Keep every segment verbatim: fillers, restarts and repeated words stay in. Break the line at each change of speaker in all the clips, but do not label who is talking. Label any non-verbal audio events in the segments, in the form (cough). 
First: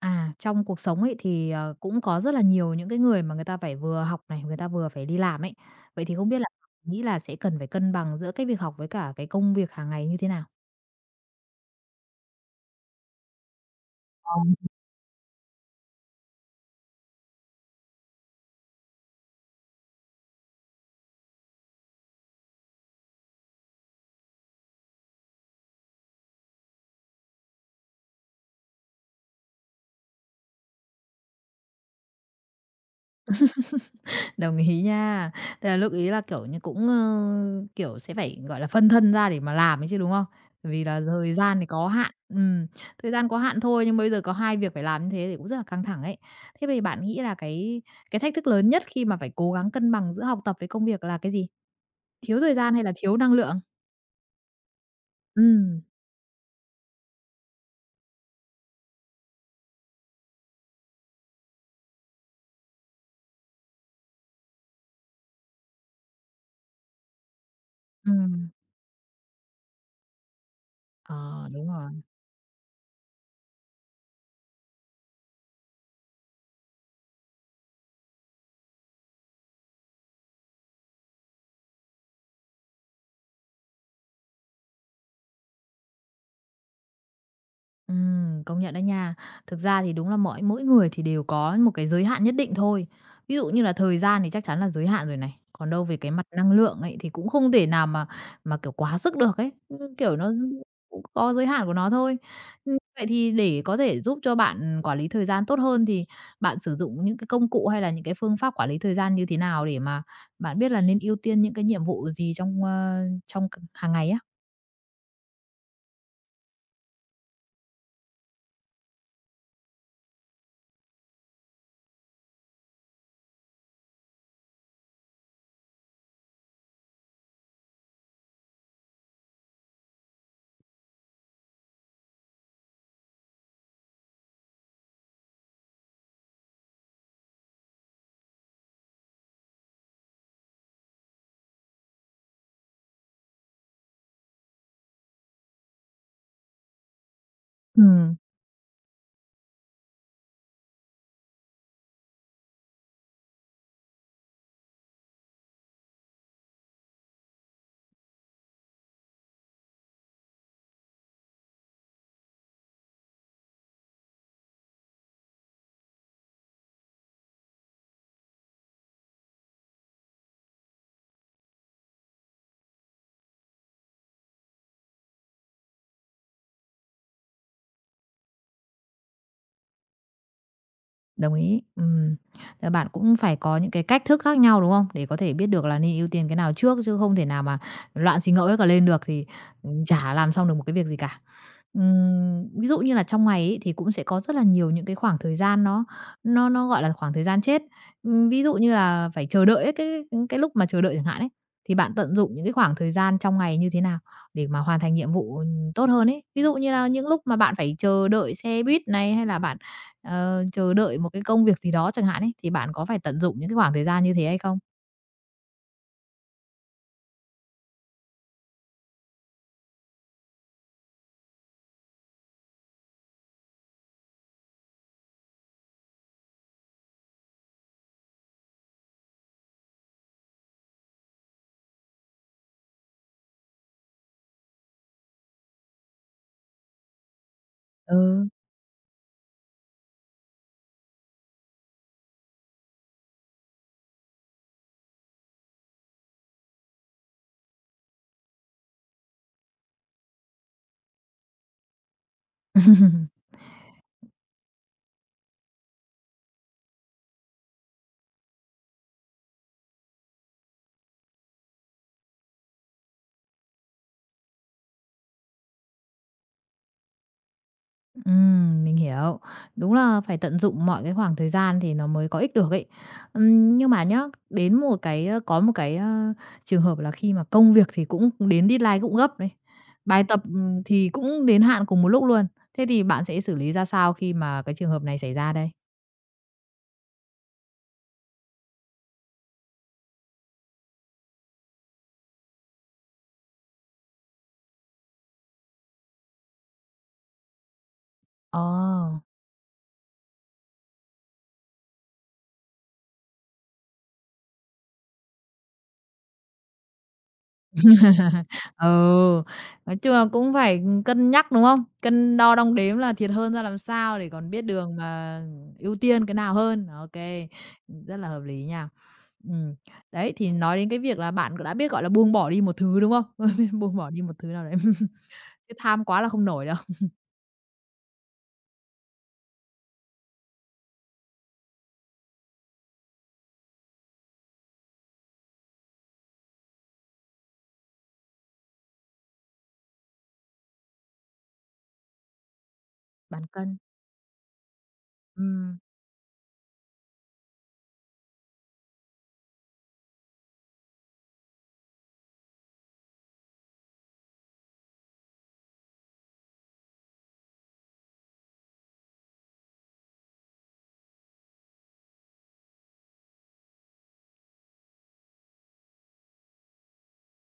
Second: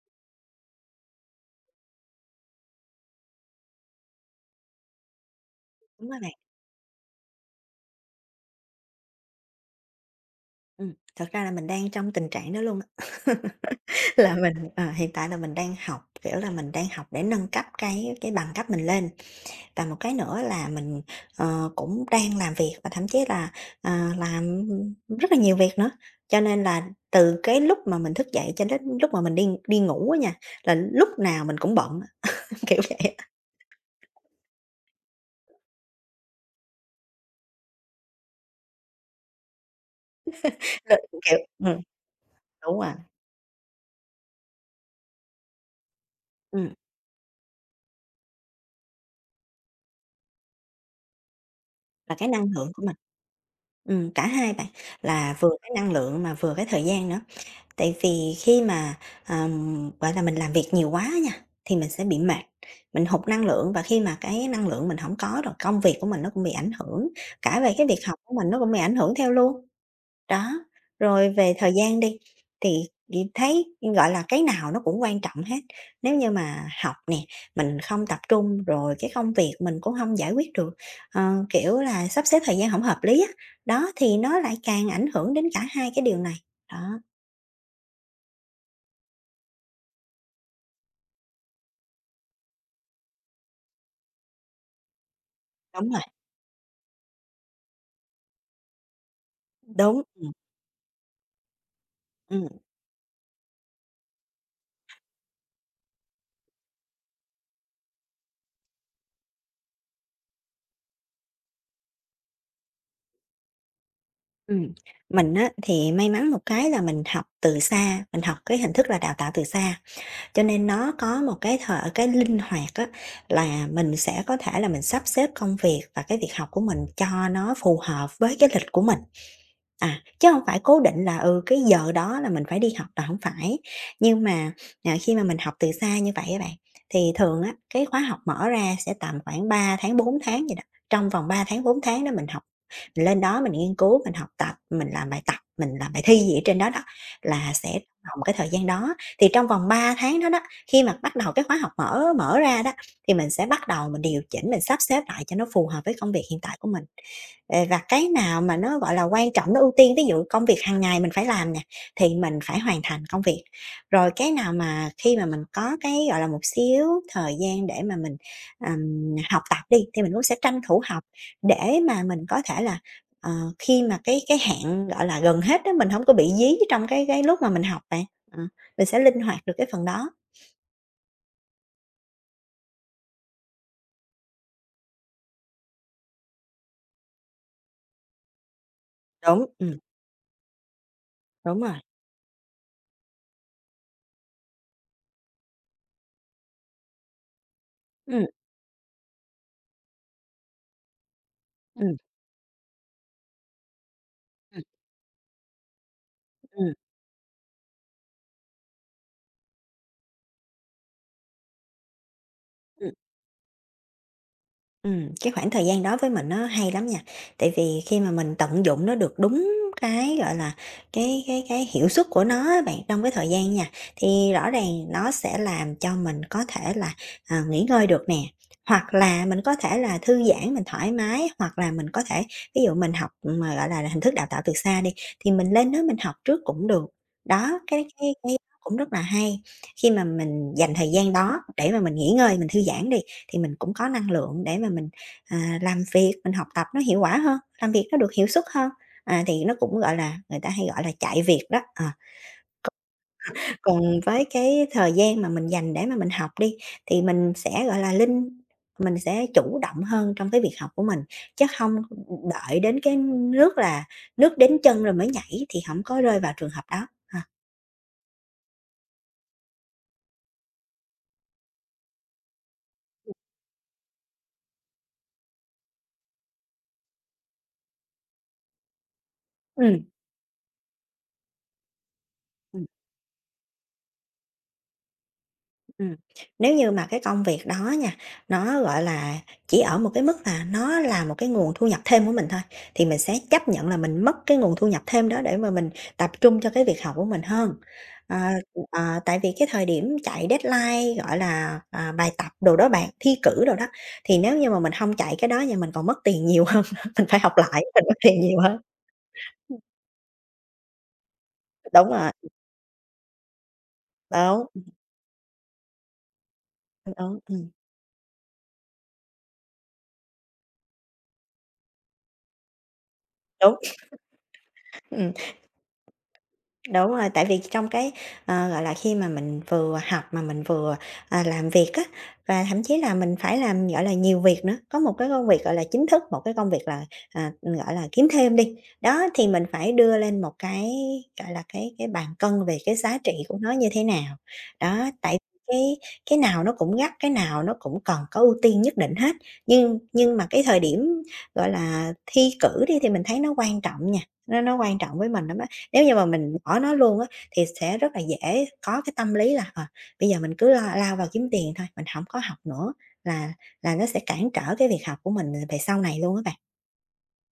À, trong cuộc sống ấy thì, ờ, cũng có rất là nhiều những cái người mà người ta phải vừa học này, người ta vừa phải đi làm ấy. Vậy
Đúng
thì
rồi
không
bạn.
biết là nghĩ là sẽ cần phải cân bằng giữa cái việc học với cả cái công việc hàng ngày như thế nào?
Ừ. thật ra là mình đang trong tình trạng đó luôn á, (laughs) là mình,
Vâng.
ờ, hiện tại là mình đang học, kiểu là, mình đang học để nâng cấp cái cái bằng cấp mình lên. Và một cái nữa là mình, ờ, cũng đang làm việc và thậm chí là, ờ, làm rất là nhiều việc nữa. Cho nên là từ cái lúc mà mình thức dậy cho đến lúc mà mình đi đi ngủ á nha, là lúc nào mình cũng bận á, (laughs) kiểu vậy á.
(laughs) Đồng ý nha. Tức là lúc ý là, kiểu như, cũng, ơ, kiểu, sẽ phải, gọi là, phân thân ra để mà làm ấy chứ, đúng không? Bởi vì
Nên,
là thời
kiểu
gian thì
ừm,
có hạn, ừm,
đúng rồi.
thời gian có hạn thôi, nhưng bây giờ có hai việc phải làm như thế thì cũng rất là căng thẳng ấy. Thế
Ừ.
vậy bạn nghĩ là cái cái thách thức lớn nhất khi mà phải cố gắng cân bằng giữa học tập với công việc là cái gì?
Là cái
Thiếu
năng
thời
lượng
gian
của
hay là
mình.
thiếu năng lượng?
Ừ, cả hai bạn, là vừa cái
Ừm,
năng lượng mà vừa cái thời gian nữa. Tại vì khi mà, ờm, gọi là, mình làm việc nhiều quá nha, thì mình sẽ bị mệt, mình hụt năng lượng và khi mà cái năng lượng mình không có rồi công việc của mình nó cũng bị ảnh hưởng, cả về cái việc học của mình
ừm.
nó cũng bị ảnh hưởng theo luôn. Đó, rồi
Ờ,
về
đúng
thời
rồi.
gian đi, thì thì thấy, gọi là, cái nào nó cũng quan trọng hết. Nếu như mà học nè, mình không tập trung, rồi cái công việc mình cũng không giải quyết được, ờ, kiểu là, sắp xếp thời gian không hợp lý á, đó, thì nó lại càng ảnh hưởng đến cả hai cái điều này. Đó,
Ừm, công nhận đó nha. Thực ra thì đúng là mỗi mỗi người thì đều có một cái giới hạn nhất định thôi. Ví dụ như là thời gian thì chắc chắn là giới hạn rồi này, còn đâu
đúng
về
rồi.
cái mặt năng lượng ấy thì cũng không thể nào mà mà, kiểu, quá sức được ấy, ưm,
Đúng,
kiểu, nó cũng có giới hạn của nó thôi.
ừm,
Ừm, vậy thì để có thể giúp cho bạn quản lý thời gian tốt hơn thì bạn sử dụng những cái công cụ hay là những cái phương pháp quản lý thời gian như thế nào để mà bạn biết là nên ưu tiên những cái nhiệm vụ gì trong, ơ, trong hàng ngày á?
ừm. Mình á, thì may mắn một cái là mình học từ xa, mình học cái hình thức là đào tạo từ xa, cho nên nó có một cái thợ cái linh hoạt á, là mình sẽ có thể là mình sắp xếp công việc và cái việc học của mình cho nó phù hợp với cái lịch của mình. À, chứ không phải cố định là, ừ, cái giờ đó là mình phải đi học là không phải. Nhưng mà, à, khi mà mình học từ xa như vậy các bạn, thì thường á, cái khóa học mở ra sẽ tầm khoảng ba tháng, bốn tháng vậy đó. Trong vòng ba tháng, bốn tháng đó mình học, mình lên đó mình nghiên cứu, mình học tập, mình làm bài tập, mình làm bài thi gì ở trên đó đó, là sẽ trong
Ừm.
vòng cái thời gian đó. Thì trong vòng ba tháng đó đó, khi mà bắt đầu cái khóa học mở mở ra đó, thì mình sẽ bắt đầu mình điều chỉnh, mình sắp xếp lại cho nó phù hợp với công việc hiện tại của mình. Ờ, và cái nào mà nó, gọi là, quan trọng, nó ưu tiên, ví dụ công việc hàng ngày mình phải làm nè, thì mình phải hoàn thành công việc. Rồi cái nào mà khi mà mình có cái, gọi là, một xíu thời gian để mà mình, ừm, học tập đi, thì mình cũng sẽ tranh thủ học để mà mình có thể là, ờ, khi mà cái cái hạn, gọi là, gần hết đó mình không có bị dí trong cái cái lúc mà mình học bạn. Ờ, mình sẽ linh hoạt được cái phần đó.
Đồng ý. Ừm, là bạn cũng phải có những cái cách thức khác nhau, đúng không? Để có thể biết được là nên ưu tiên cái nào trước chứ không thể nào mà loạn xì ngẫu hết cả lên được thì,
Đúng, ừm,
ừm, chả làm xong được một cái việc gì cả.
đúng rồi.
Ừm, ví dụ như là trong ngày ấy thì cũng sẽ có rất là nhiều những cái khoảng thời gian nó nó nó, gọi là, khoảng thời gian chết.
Ừm,
Ừm, ví dụ như là phải chờ đợi ấy, cái cái lúc mà chờ đợi chẳng hạn ấy, thì
Ừm,
bạn
ừm,
tận dụng những cái khoảng thời gian trong ngày như thế nào để mà
ừm,
hoàn thành nhiệm vụ, tốt hơn ấy? Ví dụ như
ừm,
là những lúc mà bạn phải chờ đợi xe buýt này, hay là bạn, ờ, chờ đợi một cái công việc gì đó chẳng hạn ấy, thì bạn có phải tận dụng những cái khoảng thời gian như thế hay không?
ừm. Cái khoảng thời gian đó với mình nó hay lắm nha, tại vì khi mà mình tận dụng nó được đúng cái, gọi là, cái cái cái hiệu suất của nó á bạn, trong cái thời gian nha, thì rõ ràng nó sẽ làm cho mình có thể là, à, nghỉ ngơi được nè, hoặc là mình có thể là thư giãn, mình thoải mái, hoặc là mình có thể ví dụ mình học mà, gọi là, hình thức đào tạo từ xa đi, thì mình lên đó mình học trước cũng được. Đó, cái cái
Ừ.
cái cũng rất là hay, khi mà mình dành thời gian đó để mà mình nghỉ ngơi, mình thư giãn đi, thì mình cũng có năng lượng để mà mình, à, làm việc, mình học tập nó hiệu quả hơn, làm việc nó được hiệu suất hơn, à, thì nó cũng, gọi là, người ta hay gọi là chạy việc đó, ờ. Còn với cái thời gian mà mình dành để mà mình học đi, thì mình sẽ, gọi là, linh mình sẽ chủ động hơn trong cái việc học của mình, chứ không đợi đến cái nước là nước đến chân rồi mới nhảy thì không có rơi vào trường hợp đó, à,
Ừm, mình hiểu. Đúng là phải tận dụng mọi cái khoảng thời gian thì nó mới có ích được ấy. Ừm, nhưng mà nhá, đến một cái ơ, có một cái, ơ, trường hợp là khi mà công việc thì cũng đến deadline cũng gấp này,
ừm.
bài tập, ừm, thì cũng đến hạn cùng một lúc luôn. Thế thì bạn sẽ xử lý ra sao khi mà cái trường hợp này xảy ra đây?
Ừm, nếu như mà cái công việc đó nha, nó, gọi là, chỉ ở một cái mức là nó là một cái nguồn thu nhập thêm của mình thôi, thì mình sẽ chấp nhận là mình mất cái nguồn thu nhập thêm đó để mà mình tập trung cho cái việc học của mình hơn. Ờ,
Ờ.
ờ, tại vì cái thời điểm chạy deadline, gọi là, à, bài tập đồ đó bạn, thi cử đồ đó, thì nếu như mà mình không chạy cái đó thì mình còn mất tiền nhiều hơn (laughs) mình phải học lại, mình mất tiền nhiều
(laughs)
hơn.
Ừ, nói chung là cũng phải cân nhắc, đúng không?
Đúng rồi,
Cân đo đong đếm là thiệt hơn ra làm sao để còn biết
đúng,
đường mà ưu tiên cái nào hơn. Ok,
đúng, ừm,
rất là hợp lý nha. Ừm, đấy, thì nói đến cái việc là bạn đã biết, gọi là, buông bỏ đi một thứ, đúng không? (laughs) Biết
đúng,
Buông bỏ đi một thứ nào đấy,
ừm.
(laughs) cái tham quá là không nổi đâu.
Đúng rồi, tại vì trong cái, ờ, gọi là, khi mà mình vừa học mà mình vừa, à, làm việc á, và thậm chí là mình phải làm, gọi là, nhiều việc nữa, có một cái công việc, gọi là, chính thức, một cái công việc là, à, gọi là, kiếm thêm đi. Đó, thì mình phải đưa lên một cái, gọi là, cái cái bàn cân về cái giá trị
Bạn
của nó
cân,
như thế nào. Đó, tại vì
ừm.
cái cái nào nó cũng gắt, cái nào nó cũng cần có ưu tiên nhất định hết. Nhưng nhưng mà cái thời điểm, gọi là, thi cử đi thì mình thấy nó quan trọng nha, nó nó quan trọng với mình lắm á. Nếu như mà mình bỏ nó luôn á, thì sẽ rất là dễ có cái tâm lý là, ờ, bây giờ mình cứ lo lao vào kiếm tiền thôi, mình không có học nữa là là nó sẽ cản trở cái việc học của mình về sau này luôn á bạn.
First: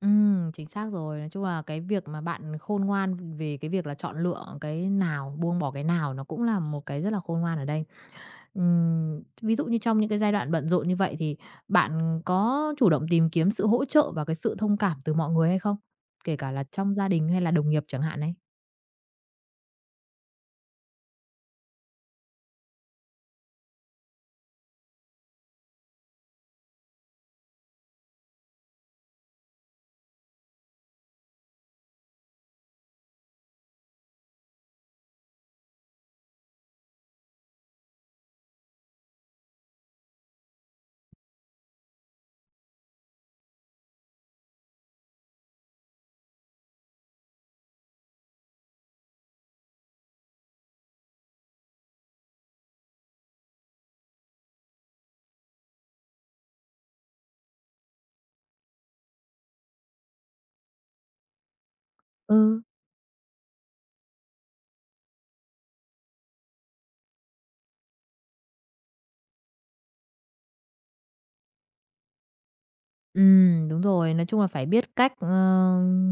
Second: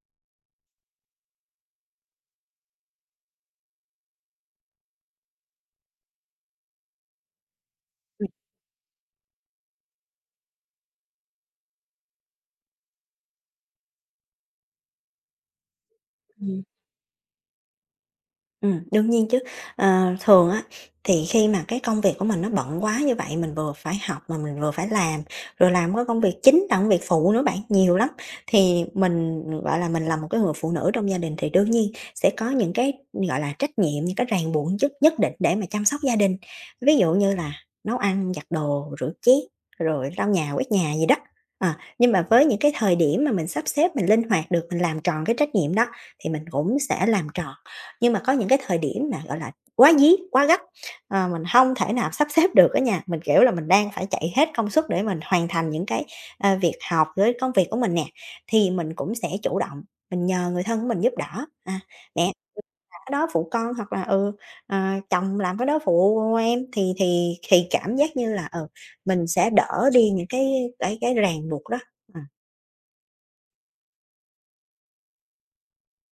Ừm, chính xác rồi. Nói chung là cái việc mà bạn khôn ngoan về cái việc là chọn lựa cái nào, buông bỏ cái nào nó cũng là một cái rất là khôn ngoan ở đây.
Ừm.
Ừm, ví dụ như trong những cái giai đoạn bận rộn như vậy thì bạn có chủ động tìm kiếm sự hỗ trợ và cái sự thông cảm từ mọi người hay không? Kể cả là trong gia đình hay là đồng nghiệp chẳng hạn ấy.
Ừm, đương nhiên chứ. Ờ, thường á, thì khi mà cái công việc của mình nó bận quá như vậy, mình vừa phải học mà mình vừa phải làm, rồi làm có công việc chính là công việc phụ nữa bạn, nhiều lắm. Thì mình, gọi là, mình là một cái người phụ nữ trong gia đình thì đương nhiên sẽ có những cái, gọi là, trách nhiệm, những cái ràng buộc nhất nhất định để mà chăm sóc gia đình. Ví dụ như là nấu ăn, giặt đồ, rửa chén, rồi lau nhà, quét nhà gì đó. À, nhưng mà với những cái thời điểm mà mình sắp xếp, mình linh hoạt được, mình làm tròn cái trách nhiệm đó thì mình cũng sẽ làm tròn. Nhưng mà có những cái thời điểm mà, gọi là, quá dí, quá gấp, ờ, mình không thể nào sắp xếp được á nhà Mình, kiểu là, mình đang phải chạy hết công suất để mình hoàn thành những cái, ờ, việc học với công việc của mình nè, thì mình cũng sẽ chủ động, mình nhờ người thân của mình giúp đỡ, à, "Mẹ làm
Ừ.
cái đó phụ con" hoặc là "Ừ, ờ, chồng làm cái đó phụ em." Thì thì thì cảm giác như là, ừ, mình sẽ đỡ đi những cái cái cái ràng buộc đó. Ờ.
Ừm, đúng rồi. Nói chung là phải biết cách, ờ,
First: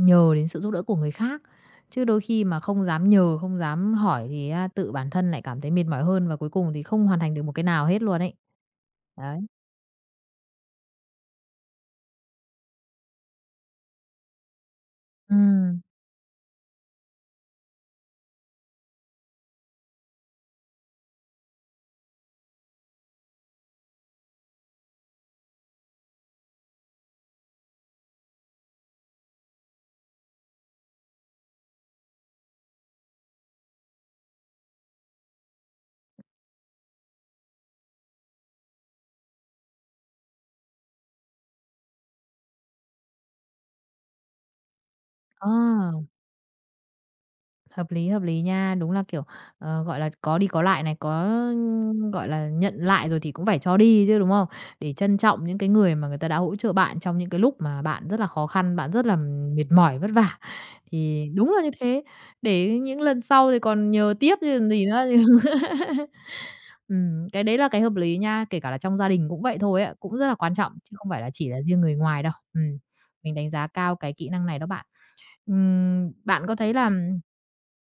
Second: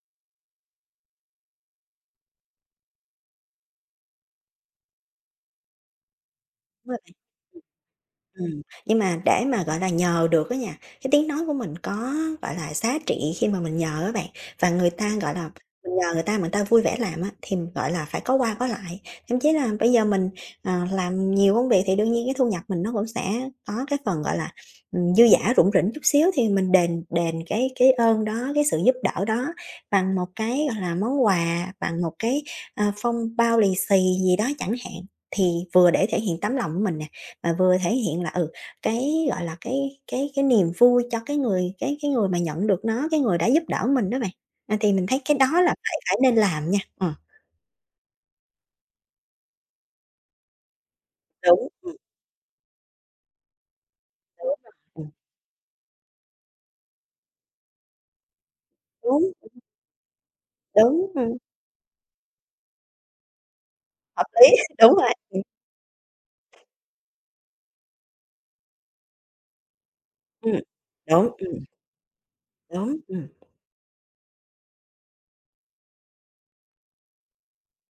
nhờ đến sự giúp đỡ của người khác, chứ đôi khi mà không dám nhờ, không dám hỏi thì á tự bản thân lại cảm thấy mệt mỏi hơn và cuối cùng thì
Đúng rồi
không
bạn.
hoàn thành được một
Ừm.
cái nào hết luôn ấy.
Ừm, nhưng mà
Đấy.
để mà, gọi là, nhờ được á nha, cái tiếng nói của mình có, gọi là, giá trị khi mà mình nhờ á bạn, và người ta, gọi là,
Ừm,
mình nhờ người ta mà người ta vui vẻ làm á, thì, gọi là, phải có qua có lại. Thậm chí là bây giờ mình, ờ, làm nhiều công việc thì đương nhiên cái thu nhập mình nó cũng sẽ có cái phần, gọi là, ừm, dư dả, rủng rỉnh chút xíu thì mình đền đền cái cái ơn đó, cái sự giúp đỡ đó bằng một cái, gọi là, món quà, bằng một cái, ờ, phong bao lì xì gì đó chẳng hạn. Thì vừa để thể hiện tấm lòng của mình nè, mà vừa thể hiện là, ừ, cái, gọi là, cái cái cái niềm vui cho cái người cái cái người mà nhận được nó, cái người đã giúp đỡ mình đó bạn. À, thì mình thấy cái
ờ.
đó là phải phải nên làm nha. Ừm,
Hợp lý, hợp lý nha. Đúng là, kiểu, ờ, gọi là, có đi có lại này, có,
đúng,
gọi là, nhận lại rồi thì cũng phải cho đi chứ, đúng
đúng
không?
rồi,
Để
ừm,
trân trọng những cái người mà người ta đã hỗ trợ bạn trong những cái lúc mà bạn rất là khó khăn, bạn rất là
đúng,
mệt mỏi, vất vả.
đúng,
Thì
ừm,
đúng là như thế, để những lần sau thì còn nhờ
hợp
tiếp
lý, (laughs)
chứ còn gì
đúng
nữa.
rồi, ừm,
(laughs) Ừm, cái đấy là cái hợp lý nha, kể cả là trong gia đình cũng vậy thôi ạ cũng rất là quan
ừm,
trọng chứ không phải
đúng,
là chỉ
ừm,
là riêng người ngoài đâu. Ừm,
đúng, ừm.
mình đánh giá cao cái kỹ năng này đó bạn. Ừm, bạn có thấy là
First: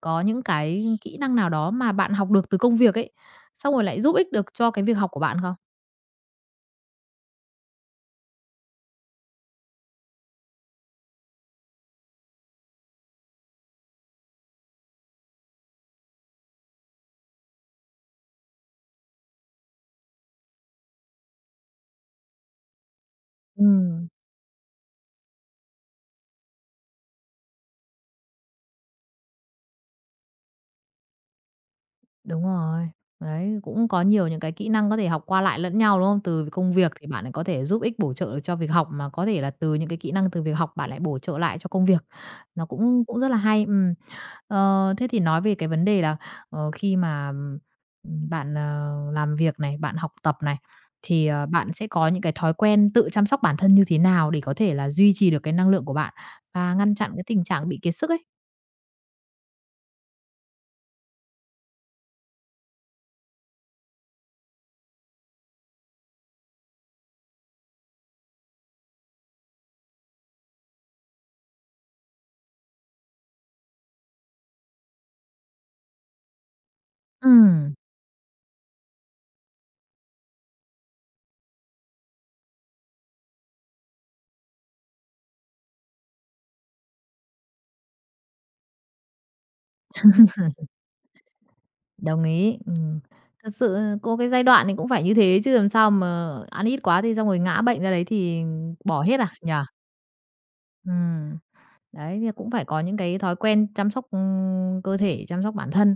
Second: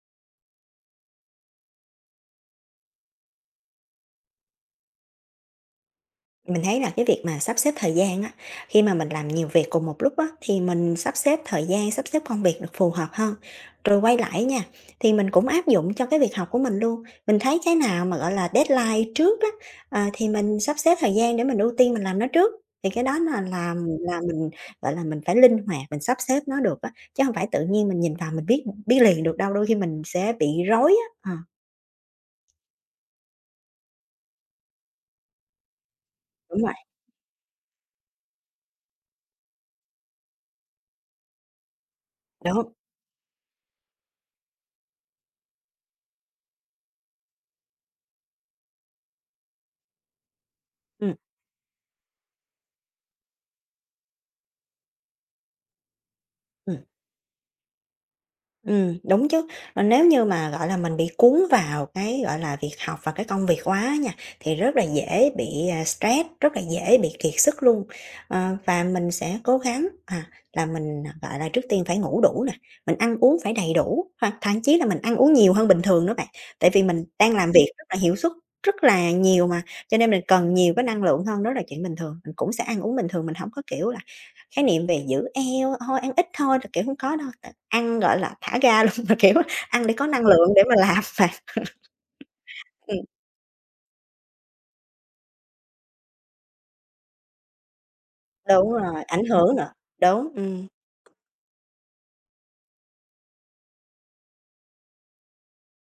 có những cái kỹ năng nào đó mà bạn học được từ công việc ấy, xong rồi lại giúp ích được cho cái việc học của bạn không?
Mình thấy là cái việc mà sắp xếp thời gian á, khi mà mình làm nhiều việc cùng một lúc á, thì mình sắp xếp thời gian, sắp xếp công việc được phù hợp hơn. Rồi quay lại nha, thì mình cũng áp dụng cho cái việc học của mình luôn. Mình thấy cái nào mà, gọi là, deadline trước á, ờ, thì mình sắp xếp thời gian để mình ưu tiên mình làm nó trước, thì cái đó là là
Ừm,
là mình, gọi là, mình phải linh hoạt, mình sắp xếp nó được á, chứ không phải tự nhiên mình nhìn vào mình biết biết liền được đâu, đôi khi mình sẽ bị rối á. Ờ,
đúng rồi. Đấy, cũng có nhiều những cái kỹ năng có thể học qua lại lẫn nhau, đúng không? Từ
đúng rồi,
công việc thì bạn lại có thể giúp ích bổ trợ được cho việc học, mà có thể là từ những cái kỹ năng từ việc học bạn lại bổ trợ lại cho công việc. Nó
đúng,
cũng cũng rất là hay, ừm. Ờ, thế thì nói về cái vấn đề là, ờ, khi mà, ừm, bạn, ờ, làm việc này, bạn học tập này,
ừ
thì, ờ, bạn sẽ có những cái thói quen tự chăm sóc bản thân như thế nào để có thể là duy trì được cái năng lượng của bạn và
ừm.
ngăn chặn cái tình trạng bị kiệt sức ấy?
Ừm, đúng chứ. Ờ, nếu như mà, gọi là, mình bị cuốn vào cái, gọi là, việc học và cái công việc quá nha, thì rất là dễ bị, à, stress, rất là dễ bị kiệt sức luôn. Ờ, và mình sẽ cố gắng, à, là mình, à, gọi là, trước tiên phải ngủ đủ nè, mình ăn uống phải đầy đủ, hoặc thậm chí là mình ăn uống nhiều hơn bình thường đó bạn. Tại vì mình đang làm việc
Ừm,
rất là hiệu suất, rất là nhiều mà, cho nên mình cần nhiều cái năng lượng hơn, đó là chuyện bình thường. Mình cũng sẽ ăn uống bình thường, mình không có, kiểu là, khái niệm về giữ eo, thôi ăn ít thôi là, kiểu, hông có đâu, tại ăn, gọi là, thả ga (laughs) luôn, mà, kiểu, ăn để có năng lượng để mà làm mà.
đồng ý,
Ừm,
ừm. Thật sự ờ, có cái giai đoạn thì cũng phải như thế chứ làm sao mà ăn ít quá thì xong rồi ngã bệnh ra đấy thì
đúng
bỏ
rồi,
hết
ảnh
à, nhỉ?
hưởng nữa. Đúng, ừm,
Ừm. Đấy, thì cũng phải có những cái thói quen chăm sóc, ừm, cơ thể, chăm sóc bản thân,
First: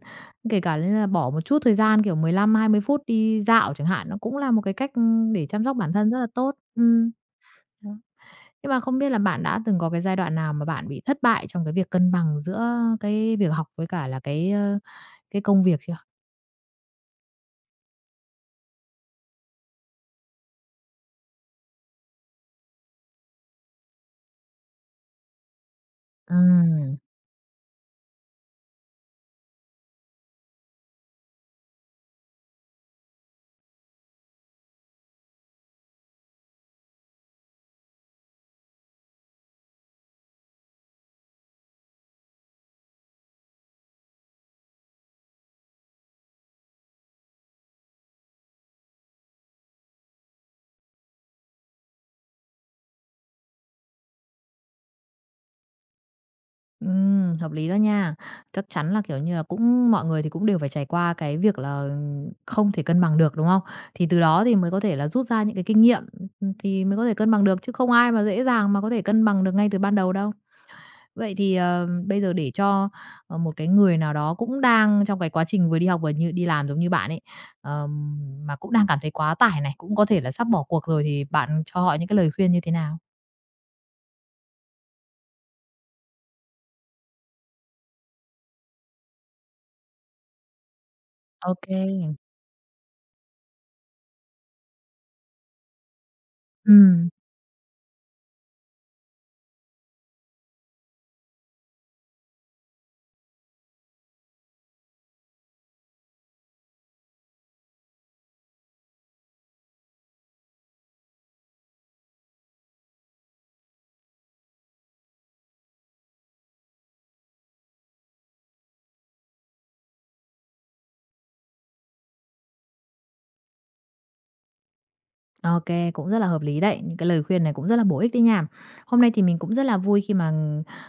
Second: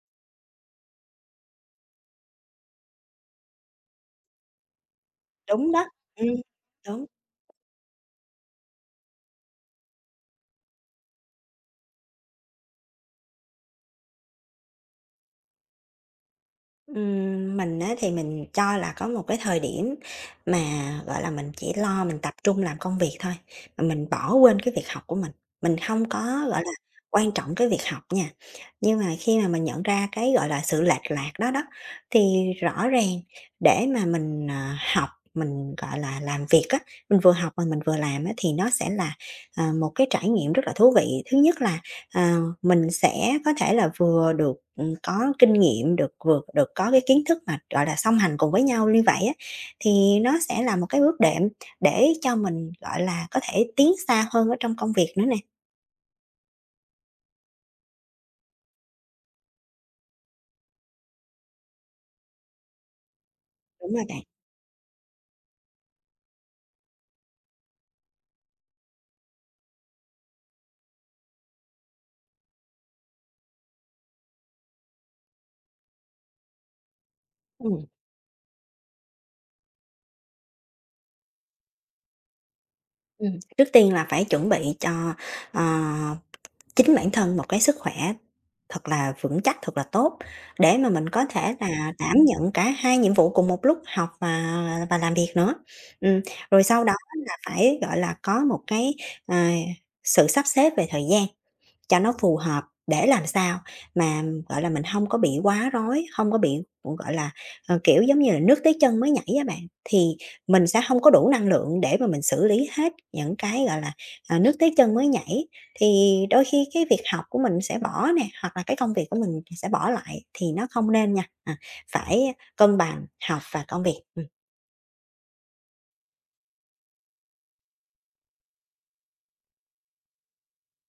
kể cả như là bỏ một chút thời gian, kiểu, mười lăm hai mươi phút đi dạo chẳng hạn, nó cũng là một cái cách, ưm, để chăm
đúng
sóc
đó,
bản thân rất là
ừm,
tốt.
đúng.
Ừm, đó. Nhưng mà không biết là bạn đã từng có cái giai đoạn nào mà bạn bị thất bại trong cái việc cân bằng giữa cái việc học với cả là cái, ơ, cái công việc chưa?
Ừm, mình á thì mình cho là có một cái thời điểm mà, gọi là, mình chỉ lo mình tập trung làm công việc thôi, mà mình bỏ quên cái việc học của mình, mình không có, gọi là,
Ừm.
quan trọng cái việc học nha. Nhưng mà khi mà mình nhận ra cái, gọi là, sự lệch lạc đó đó, thì rõ ràng để mà mình, ờ, học, mình, gọi là, làm việc á, mình vừa học mà mình vừa làm á thì nó sẽ là, ờ, một cái trải nghiệm rất là thú vị. Thứ nhất là Ờ, mình sẽ có thể là vừa được, ừm, có kinh nghiệm, được vừa được có cái kiến thức mà, gọi là, song hành cùng với nhau như vậy á, thì nó sẽ là một cái bước đệm để cho mình, gọi là, có thể tiến xa hơn ở trong công việc nữa nè.
Ừm, hợp lý đó nha. Chắc chắn là, kiểu như là, cũng mọi người thì cũng đều phải trải qua cái việc là, không thể cân bằng được, đúng không?
Đúng rồi
Thì
bạn.
từ đó thì mới có thể là rút ra những cái kinh nghiệm, ừm, thì mới có thể cân bằng được, chứ không ai mà dễ dàng mà có thể cân bằng được ngay từ ban đầu đâu. Vậy thì, ờ, bây giờ để cho, ờ, một cái người nào đó cũng đang trong cái quá trình vừa đi học vừa như đi làm giống như bạn ấy,
Ừm,
ờm, mà cũng đang cảm thấy quá tải này, cũng có thể là sắp bỏ cuộc rồi thì bạn cho họ những cái lời khuyên như thế nào?
ừm, trước tiên là phải chuẩn bị cho, ờ, chính bản thân một cái sức khỏe thật là vững chắc, thật là tốt để mà mình có thể
ok kê,
là đảm nhận cả hai nhiệm vụ cùng một lúc, học và và làm việc nữa. Ừm, rồi sau đó là phải, gọi là, có một cái, à, sự sắp xếp về thời gian. Cho nó phù hợp để làm sao mà, gọi là, mình không có bị quá rối, không có bị, gọi là, ờ, kiểu, giống như là, nước tới chân mới nhảy á bạn, thì mình sẽ không có đủ năng lượng để mà mình xử lý hết những cái, gọi là, à, nước tới chân mới nhảy. Thì đôi khi cái việc học của mình sẽ bỏ nè, hoặc là cái công việc của mình sẽ bỏ lại thì nó không nên nha, à, phải cân bằng học và công việc. Ừm,
OK, cũng rất là hợp lý đấy, những cái lời khuyên này cũng rất là bổ ích đấy nha. Hôm nay thì mình cũng rất là vui khi mà,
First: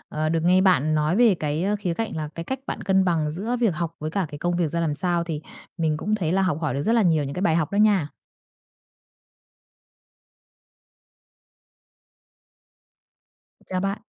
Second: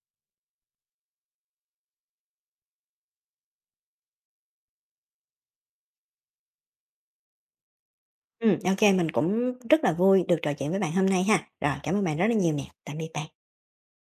ờ, được nghe bạn nói về cái, ơ, khía cạnh là cái cách bạn cân bằng giữa việc học với cả cái công việc ra làm sao, thì mình cũng thấy là học hỏi được rất là nhiều những cái bài học đó nha.
ừm, ô mình cũng rất là vui được trò chuyện với bạn hôm nay ha. Rồi, cảm ơn bạn rất là nhiều nè. Tạm biệt bạn.
Chào bạn.